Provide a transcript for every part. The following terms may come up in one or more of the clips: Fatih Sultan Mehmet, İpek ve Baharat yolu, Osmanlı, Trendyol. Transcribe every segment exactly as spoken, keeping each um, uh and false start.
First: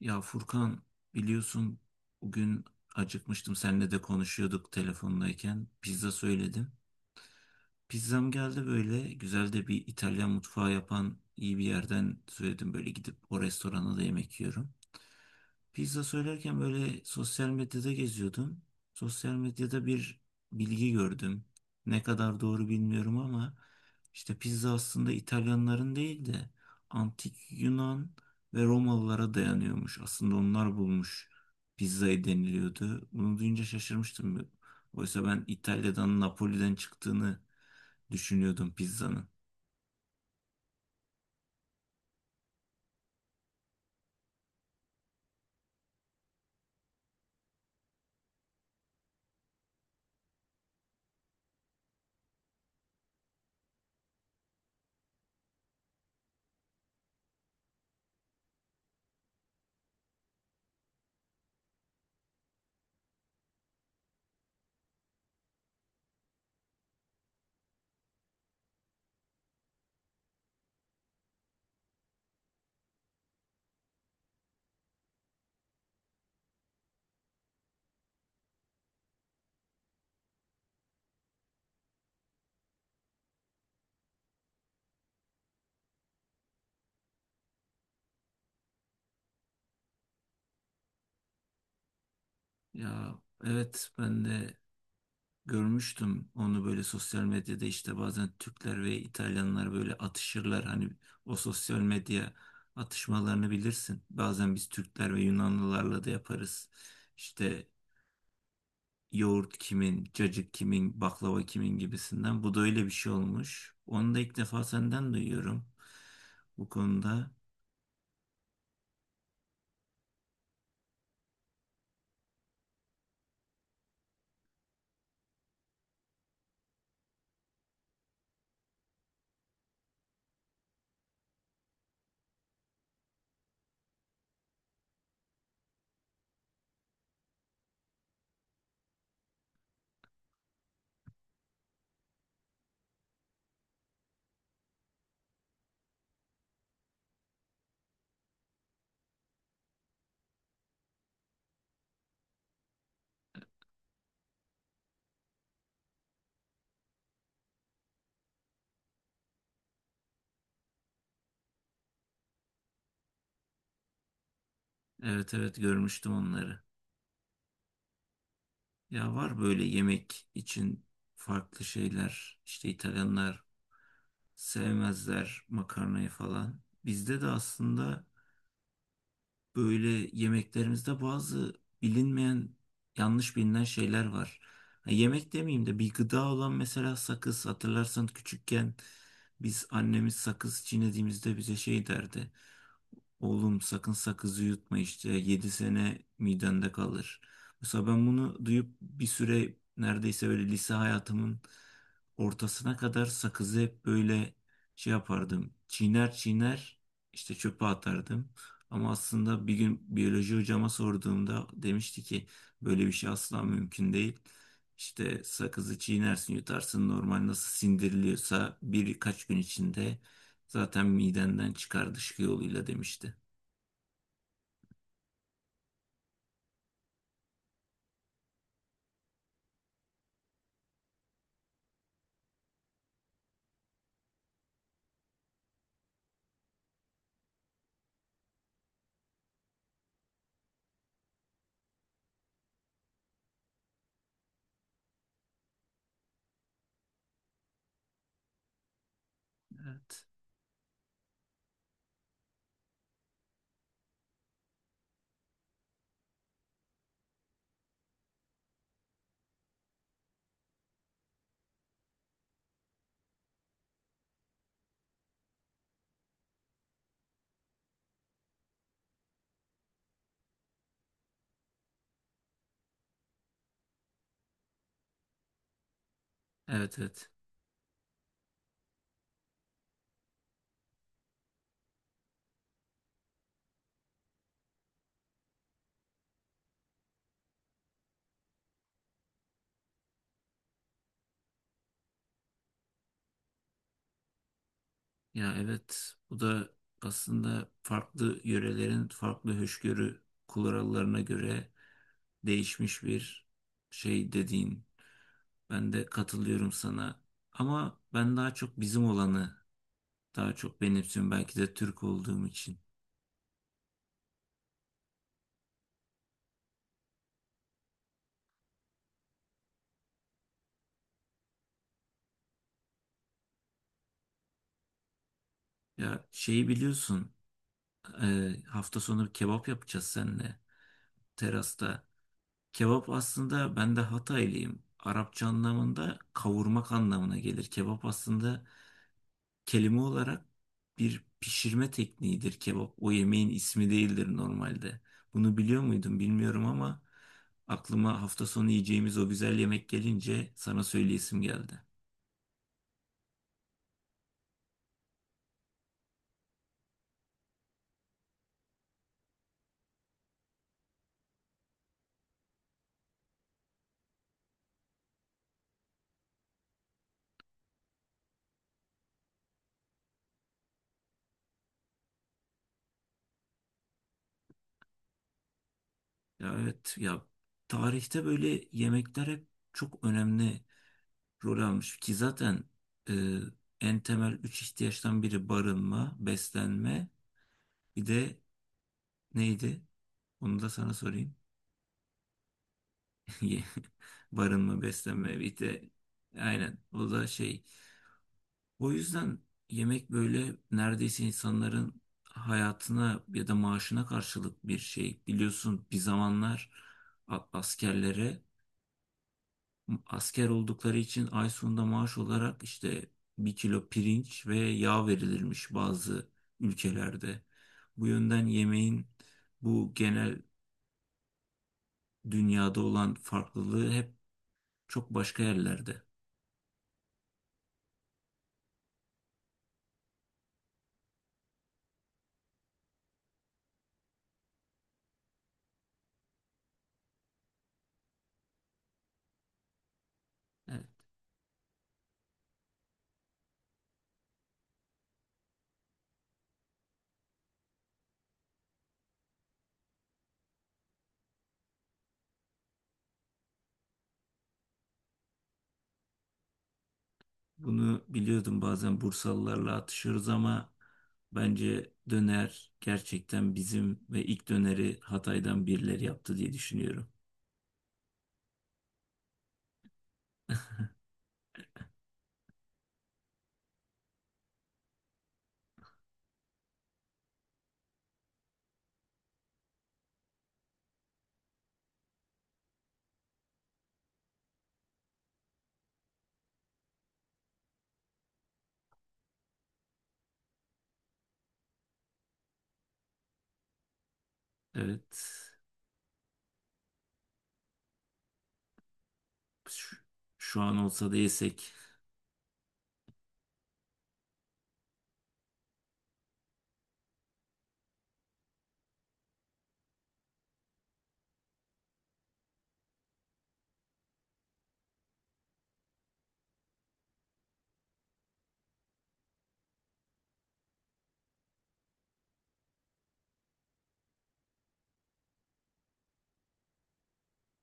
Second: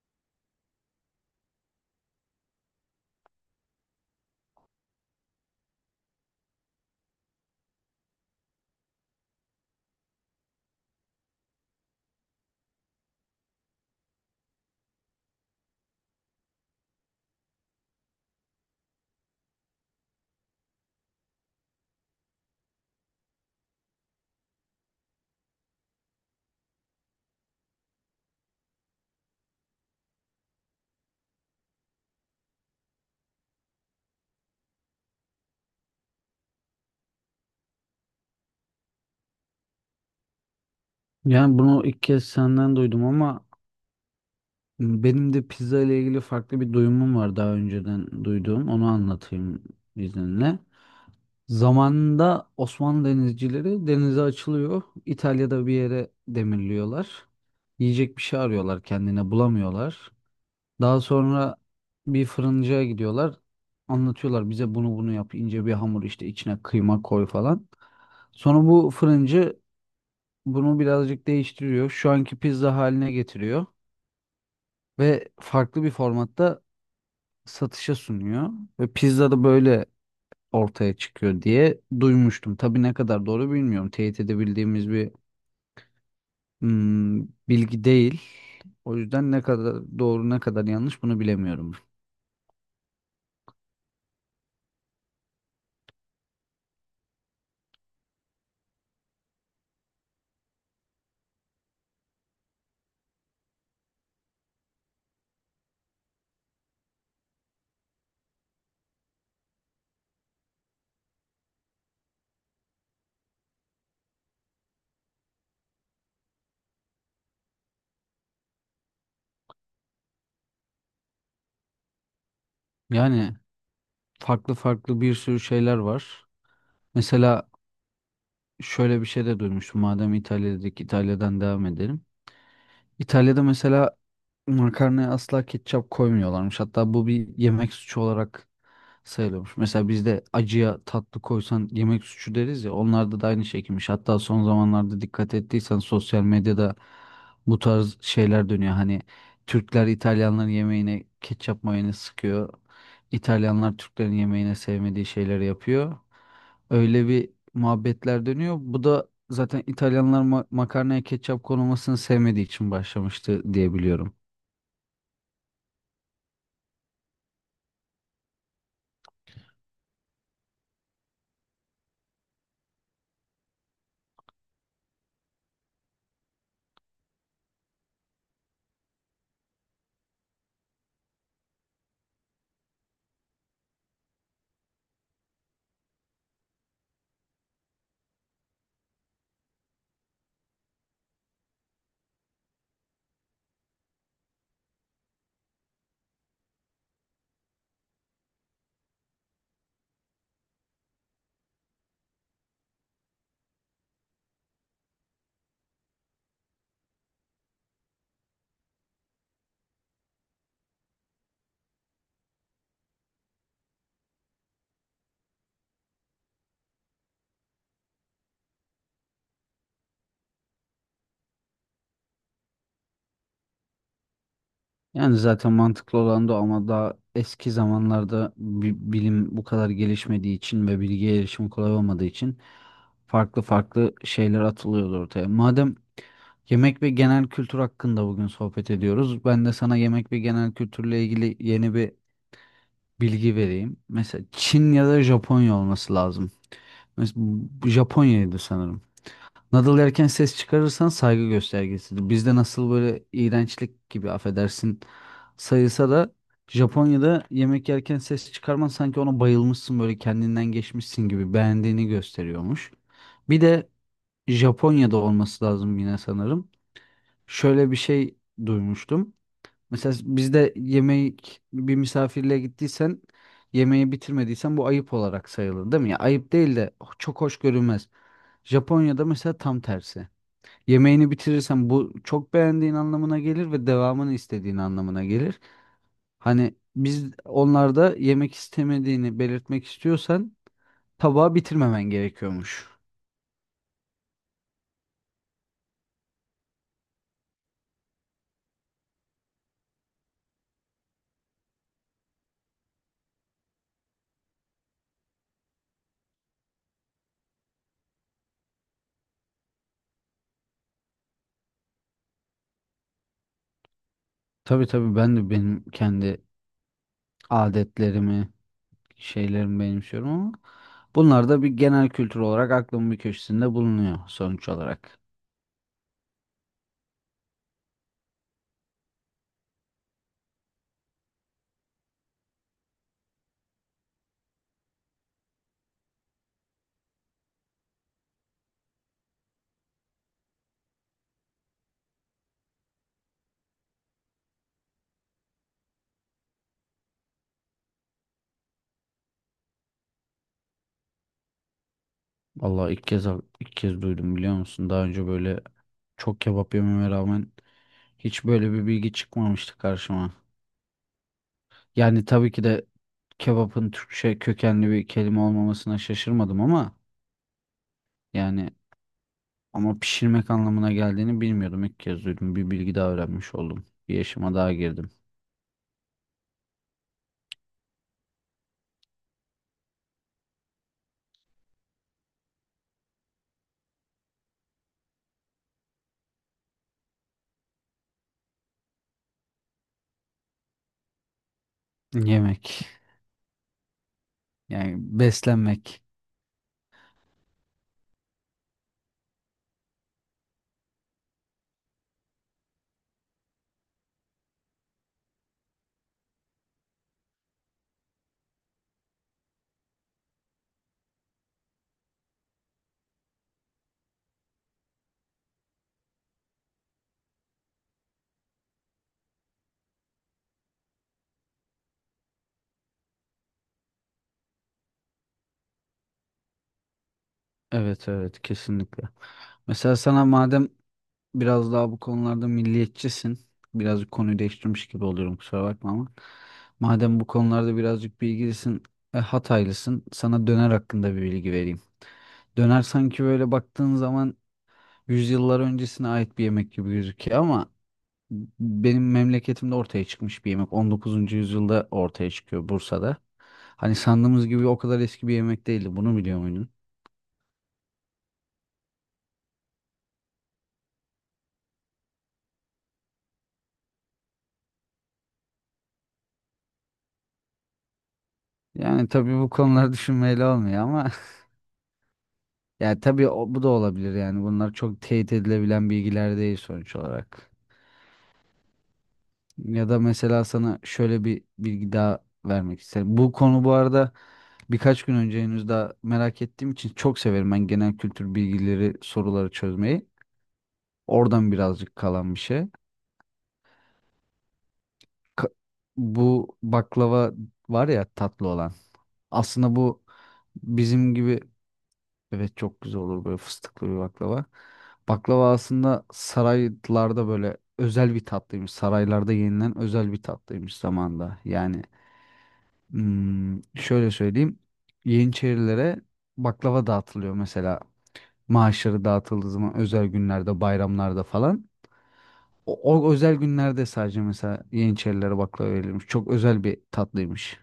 Ya Furkan, biliyorsun, bugün acıkmıştım, seninle de konuşuyorduk telefondayken pizza söyledim. Pizzam geldi, böyle güzel de bir İtalyan mutfağı yapan iyi bir yerden söyledim, böyle gidip o restorana da yemek yiyorum. Pizza söylerken böyle sosyal medyada geziyordum. Sosyal medyada bir bilgi gördüm. Ne kadar doğru bilmiyorum ama işte pizza aslında İtalyanların değil de antik Yunan ve Romalılara dayanıyormuş. Aslında onlar bulmuş pizzayı deniliyordu. Bunu duyunca şaşırmıştım. Oysa ben İtalya'dan, Napoli'den çıktığını düşünüyordum pizzanın. Yani bunu ilk kez senden duydum ama benim de pizza ile ilgili farklı bir duyumum var daha önceden duyduğum. Onu anlatayım izninle. Zamanında Osmanlı denizcileri denize açılıyor. İtalya'da bir yere demirliyorlar. Yiyecek bir şey arıyorlar kendine bulamıyorlar. Daha sonra bir fırıncıya gidiyorlar. Anlatıyorlar bize bunu bunu yap ince bir hamur işte içine kıyma koy falan. Sonra bu fırıncı bunu birazcık değiştiriyor. Şu anki pizza haline getiriyor ve farklı bir formatta satışa sunuyor. Ve pizza da böyle ortaya çıkıyor diye duymuştum. Tabii ne kadar doğru bilmiyorum. Teyit edebildiğimiz bir hmm, bilgi değil. O yüzden ne kadar doğru ne kadar yanlış bunu bilemiyorum. Ya, evet, ben de görmüştüm onu böyle sosyal medyada, işte bazen Türkler ve İtalyanlar böyle atışırlar. Hani o sosyal medya atışmalarını bilirsin. Bazen biz Türkler ve Yunanlılarla da yaparız. İşte yoğurt kimin, cacık kimin, baklava kimin gibisinden. Bu da öyle bir şey olmuş. Onu da ilk defa senden duyuyorum bu konuda. Yani farklı farklı bir sürü şeyler var. Mesela şöyle bir şey de duymuştum. Madem İtalya'daki İtalya'dan devam edelim. İtalya'da mesela makarnaya asla ketçap koymuyorlarmış. Hatta bu bir yemek suçu olarak sayılıyormuş. Mesela bizde acıya tatlı koysan yemek suçu deriz ya onlarda da aynı şekilmiş. Hatta son zamanlarda dikkat ettiysen sosyal medyada bu tarz şeyler dönüyor. Hani Türkler İtalyanların yemeğine ketçap mayonez sıkıyor. İtalyanlar Türklerin yemeğine sevmediği şeyleri yapıyor. Öyle bir muhabbetler dönüyor. Bu da zaten İtalyanlar ma- makarnaya ketçap konulmasını sevmediği için başlamıştı diye biliyorum. Evet, evet, görmüştüm onları. Ya var böyle yemek için farklı şeyler. İşte İtalyanlar sevmezler makarnayı falan. Bizde de aslında böyle yemeklerimizde bazı bilinmeyen, yanlış bilinen şeyler var. Ha, yemek demeyeyim de, bir gıda olan mesela sakız. Hatırlarsan küçükken biz, annemiz sakız çiğnediğimizde bize şey derdi. Oğlum, sakın sakızı yutma, işte yedi sene midende kalır. Mesela ben bunu duyup bir süre, neredeyse böyle lise hayatımın ortasına kadar, sakızı hep böyle şey yapardım. Çiğner çiğner işte çöpe atardım. Ama aslında bir gün biyoloji hocama sorduğumda demişti ki böyle bir şey asla mümkün değil. İşte sakızı çiğnersin, yutarsın, normal nasıl sindiriliyorsa birkaç gün içinde zaten midenden çıkar dışkı yoluyla demişti. Yani zaten mantıklı olan da o ama daha eski zamanlarda bi- bilim bu kadar gelişmediği için ve bilgiye erişim kolay olmadığı için farklı farklı şeyler atılıyordu ortaya. Madem yemek ve genel kültür hakkında bugün sohbet ediyoruz, ben de sana yemek ve genel kültürle ilgili yeni bir bilgi vereyim. Mesela Çin ya da Japonya olması lazım. Mesela Japonya'ydı sanırım. Nadal Evet. erken ses çıkarırsan saygı göstergesidir. Bizde nasıl böyle iğrençlik gibi affedersin sayılsa da Japonya'da yemek yerken ses çıkarman sanki ona bayılmışsın böyle kendinden geçmişsin gibi beğendiğini gösteriyormuş. Bir de Japonya'da olması lazım yine sanırım. Şöyle bir şey duymuştum. Mesela bizde yemek bir misafirliğe gittiysen yemeği bitirmediysen bu ayıp olarak sayılır değil mi? Ya ayıp değil de Evet, evet. çok hoş görünmez. Japonya'da mesela tam tersi. Yemeğini bitirirsen bu çok beğendiğin anlamına gelir ve devamını istediğin anlamına gelir. Hani biz onlarda yemek istemediğini belirtmek istiyorsan tabağı bitirmemen gerekiyormuş. Ya, evet, bu da aslında farklı yörelerin farklı hoşgörü kurallarına göre değişmiş bir şey dediğin. Ben de katılıyorum sana. Ama ben daha çok bizim olanı daha çok benimsiyorum. Belki de Türk olduğum için. Tabii tabii ben de benim kendi adetlerimi, şeylerimi benimsiyorum ama bunlar da bir genel kültür olarak aklımın bir köşesinde bulunuyor sonuç olarak. Ya, şeyi biliyorsun, e, hafta sonu kebap yapacağız seninle terasta. Kebap aslında, ben de Hataylıyım, Arapça anlamında kavurmak anlamına gelir. Kebap aslında kelime olarak bir pişirme tekniğidir kebap. O yemeğin ismi değildir normalde. Bunu biliyor muydun bilmiyorum ama aklıma hafta sonu yiyeceğimiz o güzel yemek gelince sana söyleyesim geldi. Vallahi ilk kez ilk kez duydum biliyor musun? Daha önce böyle çok kebap yememe rağmen hiç böyle bir bilgi çıkmamıştı karşıma. Yani tabii ki de kebapın Türkçe kökenli bir kelime olmamasına şaşırmadım ama yani ama pişirmek anlamına geldiğini bilmiyordum. İlk kez duydum. Bir bilgi daha öğrenmiş oldum. Bir yaşıma daha girdim. Ya, evet ya, tarihte böyle yemekler hep çok önemli rol almış ki zaten e, en temel üç ihtiyaçtan biri barınma, beslenme, bir de neydi? Onu da sana sorayım. Yemek. Ye- Barınma, Yani beslenme, bir de beslenmek. aynen o da şey. O yüzden yemek böyle neredeyse insanların hayatına ya da maaşına karşılık bir şey. Biliyorsun, bir zamanlar a- askerlere, asker oldukları için ay sonunda maaş olarak işte bir kilo pirinç ve yağ verilirmiş bazı ülkelerde. Bu yönden yemeğin bu genel dünyada olan farklılığı hep çok başka yerlerde. Evet evet kesinlikle. Mesela sana madem biraz daha bu konularda milliyetçisin. Birazcık konuyu değiştirmiş gibi oluyorum kusura bakma ama. Madem bu konularda birazcık bilgilisin, e, Hataylısın. Sana döner Evet. hakkında bir bilgi vereyim. Döner sanki böyle baktığın zaman yüzyıllar öncesine ait bir yemek gibi gözüküyor ama benim memleketimde ortaya çıkmış bir yemek. On dokuzuncu yüzyılda ortaya çıkıyor Bursa'da. Hani sandığımız gibi o kadar eski bir yemek değildi. Bunu biliyor muydun? Bunu biliyordum, bazen Bursalılarla atışıyoruz ama bence döner gerçekten bizim ve ilk döneri Hatay'dan birileri yaptı diye düşünüyorum. Yani tabii bu konular düşünmeyle olmuyor ama yani tabii o- bu da olabilir yani. Bunlar çok teyit edilebilen bilgiler değil sonuç olarak. Ya da mesela sana şöyle bir bilgi daha vermek isterim. Bu konu bu arada birkaç gün önce henüz daha merak ettiğim için çok severim ben genel kültür bilgileri, soruları çözmeyi. Oradan birazcık kalan bir şey. Evet. Ka- Bu baklava var ya tatlı olan. Aslında Şu, bu şu an olsa bizim da gibi yesek. evet çok güzel olur böyle fıstıklı bir baklava. Baklava aslında saraylarda böyle özel bir tatlıymış. Saraylarda yenilen özel bir tatlıymış zamanda. Yani hmm, şöyle söyleyeyim. Yeniçerilere baklava dağıtılıyor mesela. Maaşları dağıtıldığı zaman özel günlerde, bayramlarda falan. O, o özel günlerde sadece mesela Yeniçerilere baklava verilmiş. Çok özel bir tatlıymış.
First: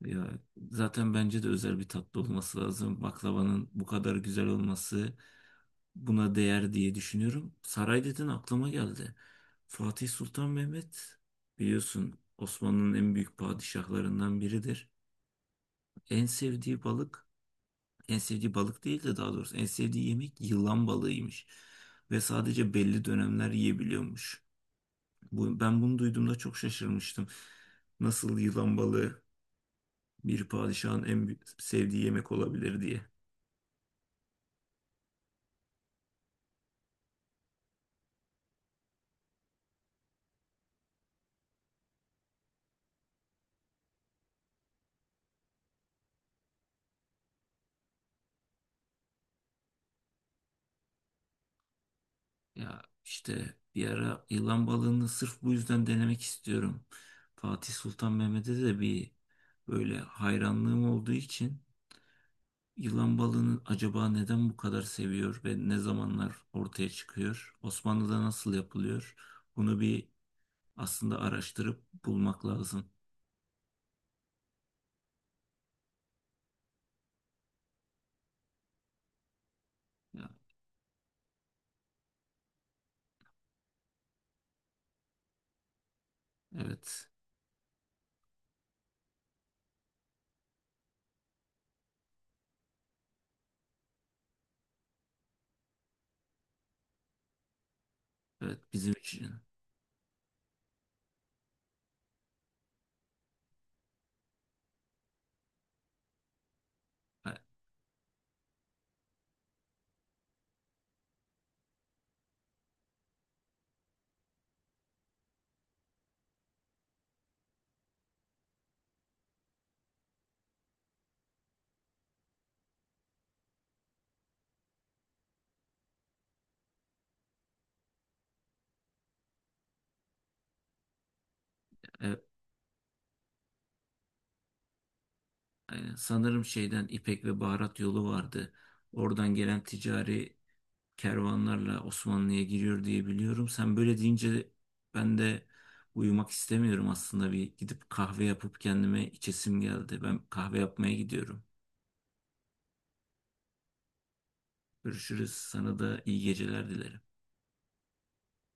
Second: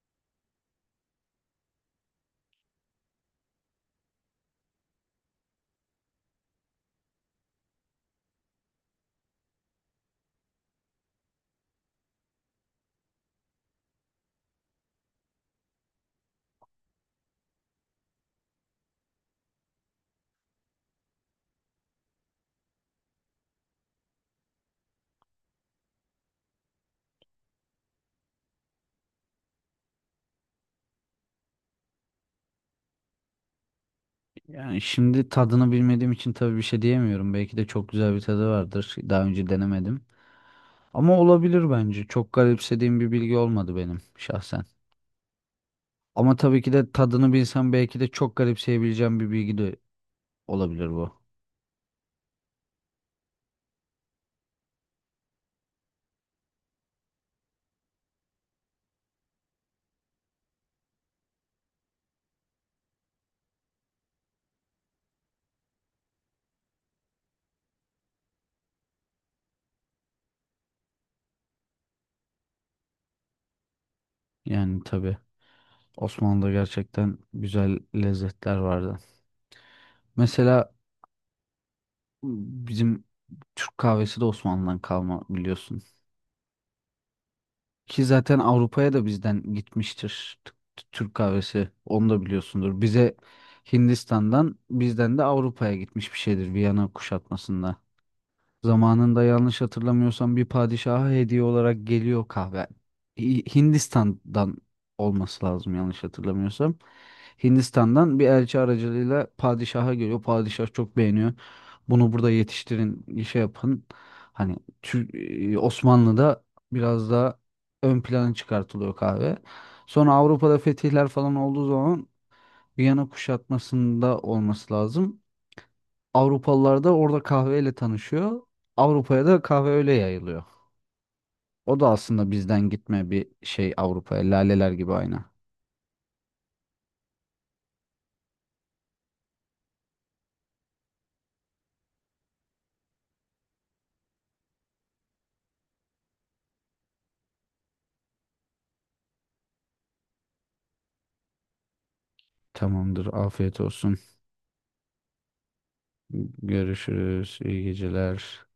Ya, zaten bence de özel bir tatlı olması lazım. Baklavanın bu kadar güzel olması buna değer diye düşünüyorum. Saray dedin, aklıma geldi. Fatih Sultan Mehmet, biliyorsun, Osmanlı'nın en büyük padişahlarından biridir. En sevdiği balık En sevdiği balık değil de, daha doğrusu en sevdiği yemek yılan balığıymış. Ve sadece belli dönemler yiyebiliyormuş. Bu, ben bunu duyduğumda çok şaşırmıştım. Nasıl yılan balığı bir padişahın en büyük- sevdiği yemek olabilir diye. Yani şimdi tadını bilmediğim için tabii bir şey diyemiyorum. Belki de çok güzel bir tadı vardır. Daha önce denemedim. Ama olabilir bence. Çok garipsediğim bir bilgi olmadı benim şahsen. Ama tabii ki de tadını bilsem belki de çok garipseyebileceğim bir bilgi de olabilir bu. Ya işte, bir ara yılan balığını sırf bu yüzden denemek istiyorum. Fatih Sultan Mehmet'e de bir böyle hayranlığım olduğu için, yılan balığını acaba neden bu kadar seviyor ve ne zamanlar ortaya çıkıyor? Osmanlı'da nasıl yapılıyor? Bunu bir aslında araştırıp bulmak lazım. Yani tabii Osmanlı'da gerçekten güzel lezzetler vardı. Ya, Mesela bizim Türk kahvesi de Osmanlı'dan kalma biliyorsun. evet, Ki zaten Avrupa'ya da bizden gitmiştir t- t- Türk kahvesi. Onu da biliyorsundur. Bize Hindistan'dan bizden de Avrupa'ya gitmiş bir şeydir Viyana kuşatmasında. evet, bizim Zamanında için. yanlış hatırlamıyorsam bir padişaha hediye olarak geliyor kahve. Hi- Hindistan'dan olması lazım yanlış hatırlamıyorsam. E- Hindistan'dan bir elçi aracılığıyla padişaha geliyor. Padişah çok beğeniyor. Bunu burada yetiştirin, şey yapın. Hani Tür- e, Osmanlı'da biraz daha ön plana çıkartılıyor kahve. Sonra Avrupa'da fetihler falan olduğu zaman Viyana kuşatmasında olması lazım. Avrupalılar da orada kahveyle tanışıyor. Avrupa'ya da kahve öyle yayılıyor. O da e- aslında bizden gitme bir şey Avrupa'ya. Laleler gibi aynı. aynen. Sanırım şeyden, İpek ve Baharat yolu vardı. Oradan gelen ticari kervanlarla Osmanlı'ya giriyor diye biliyorum. Sen böyle deyince ben de uyumak istemiyorum aslında, bir gidip kahve yapıp kendime içesim geldi. Ben kahve yapmaya gidiyorum. Tamamdır. Afiyet olsun. Görüşürüz. Sana da iyi geceler dilerim. Görüşürüz. İyi geceler.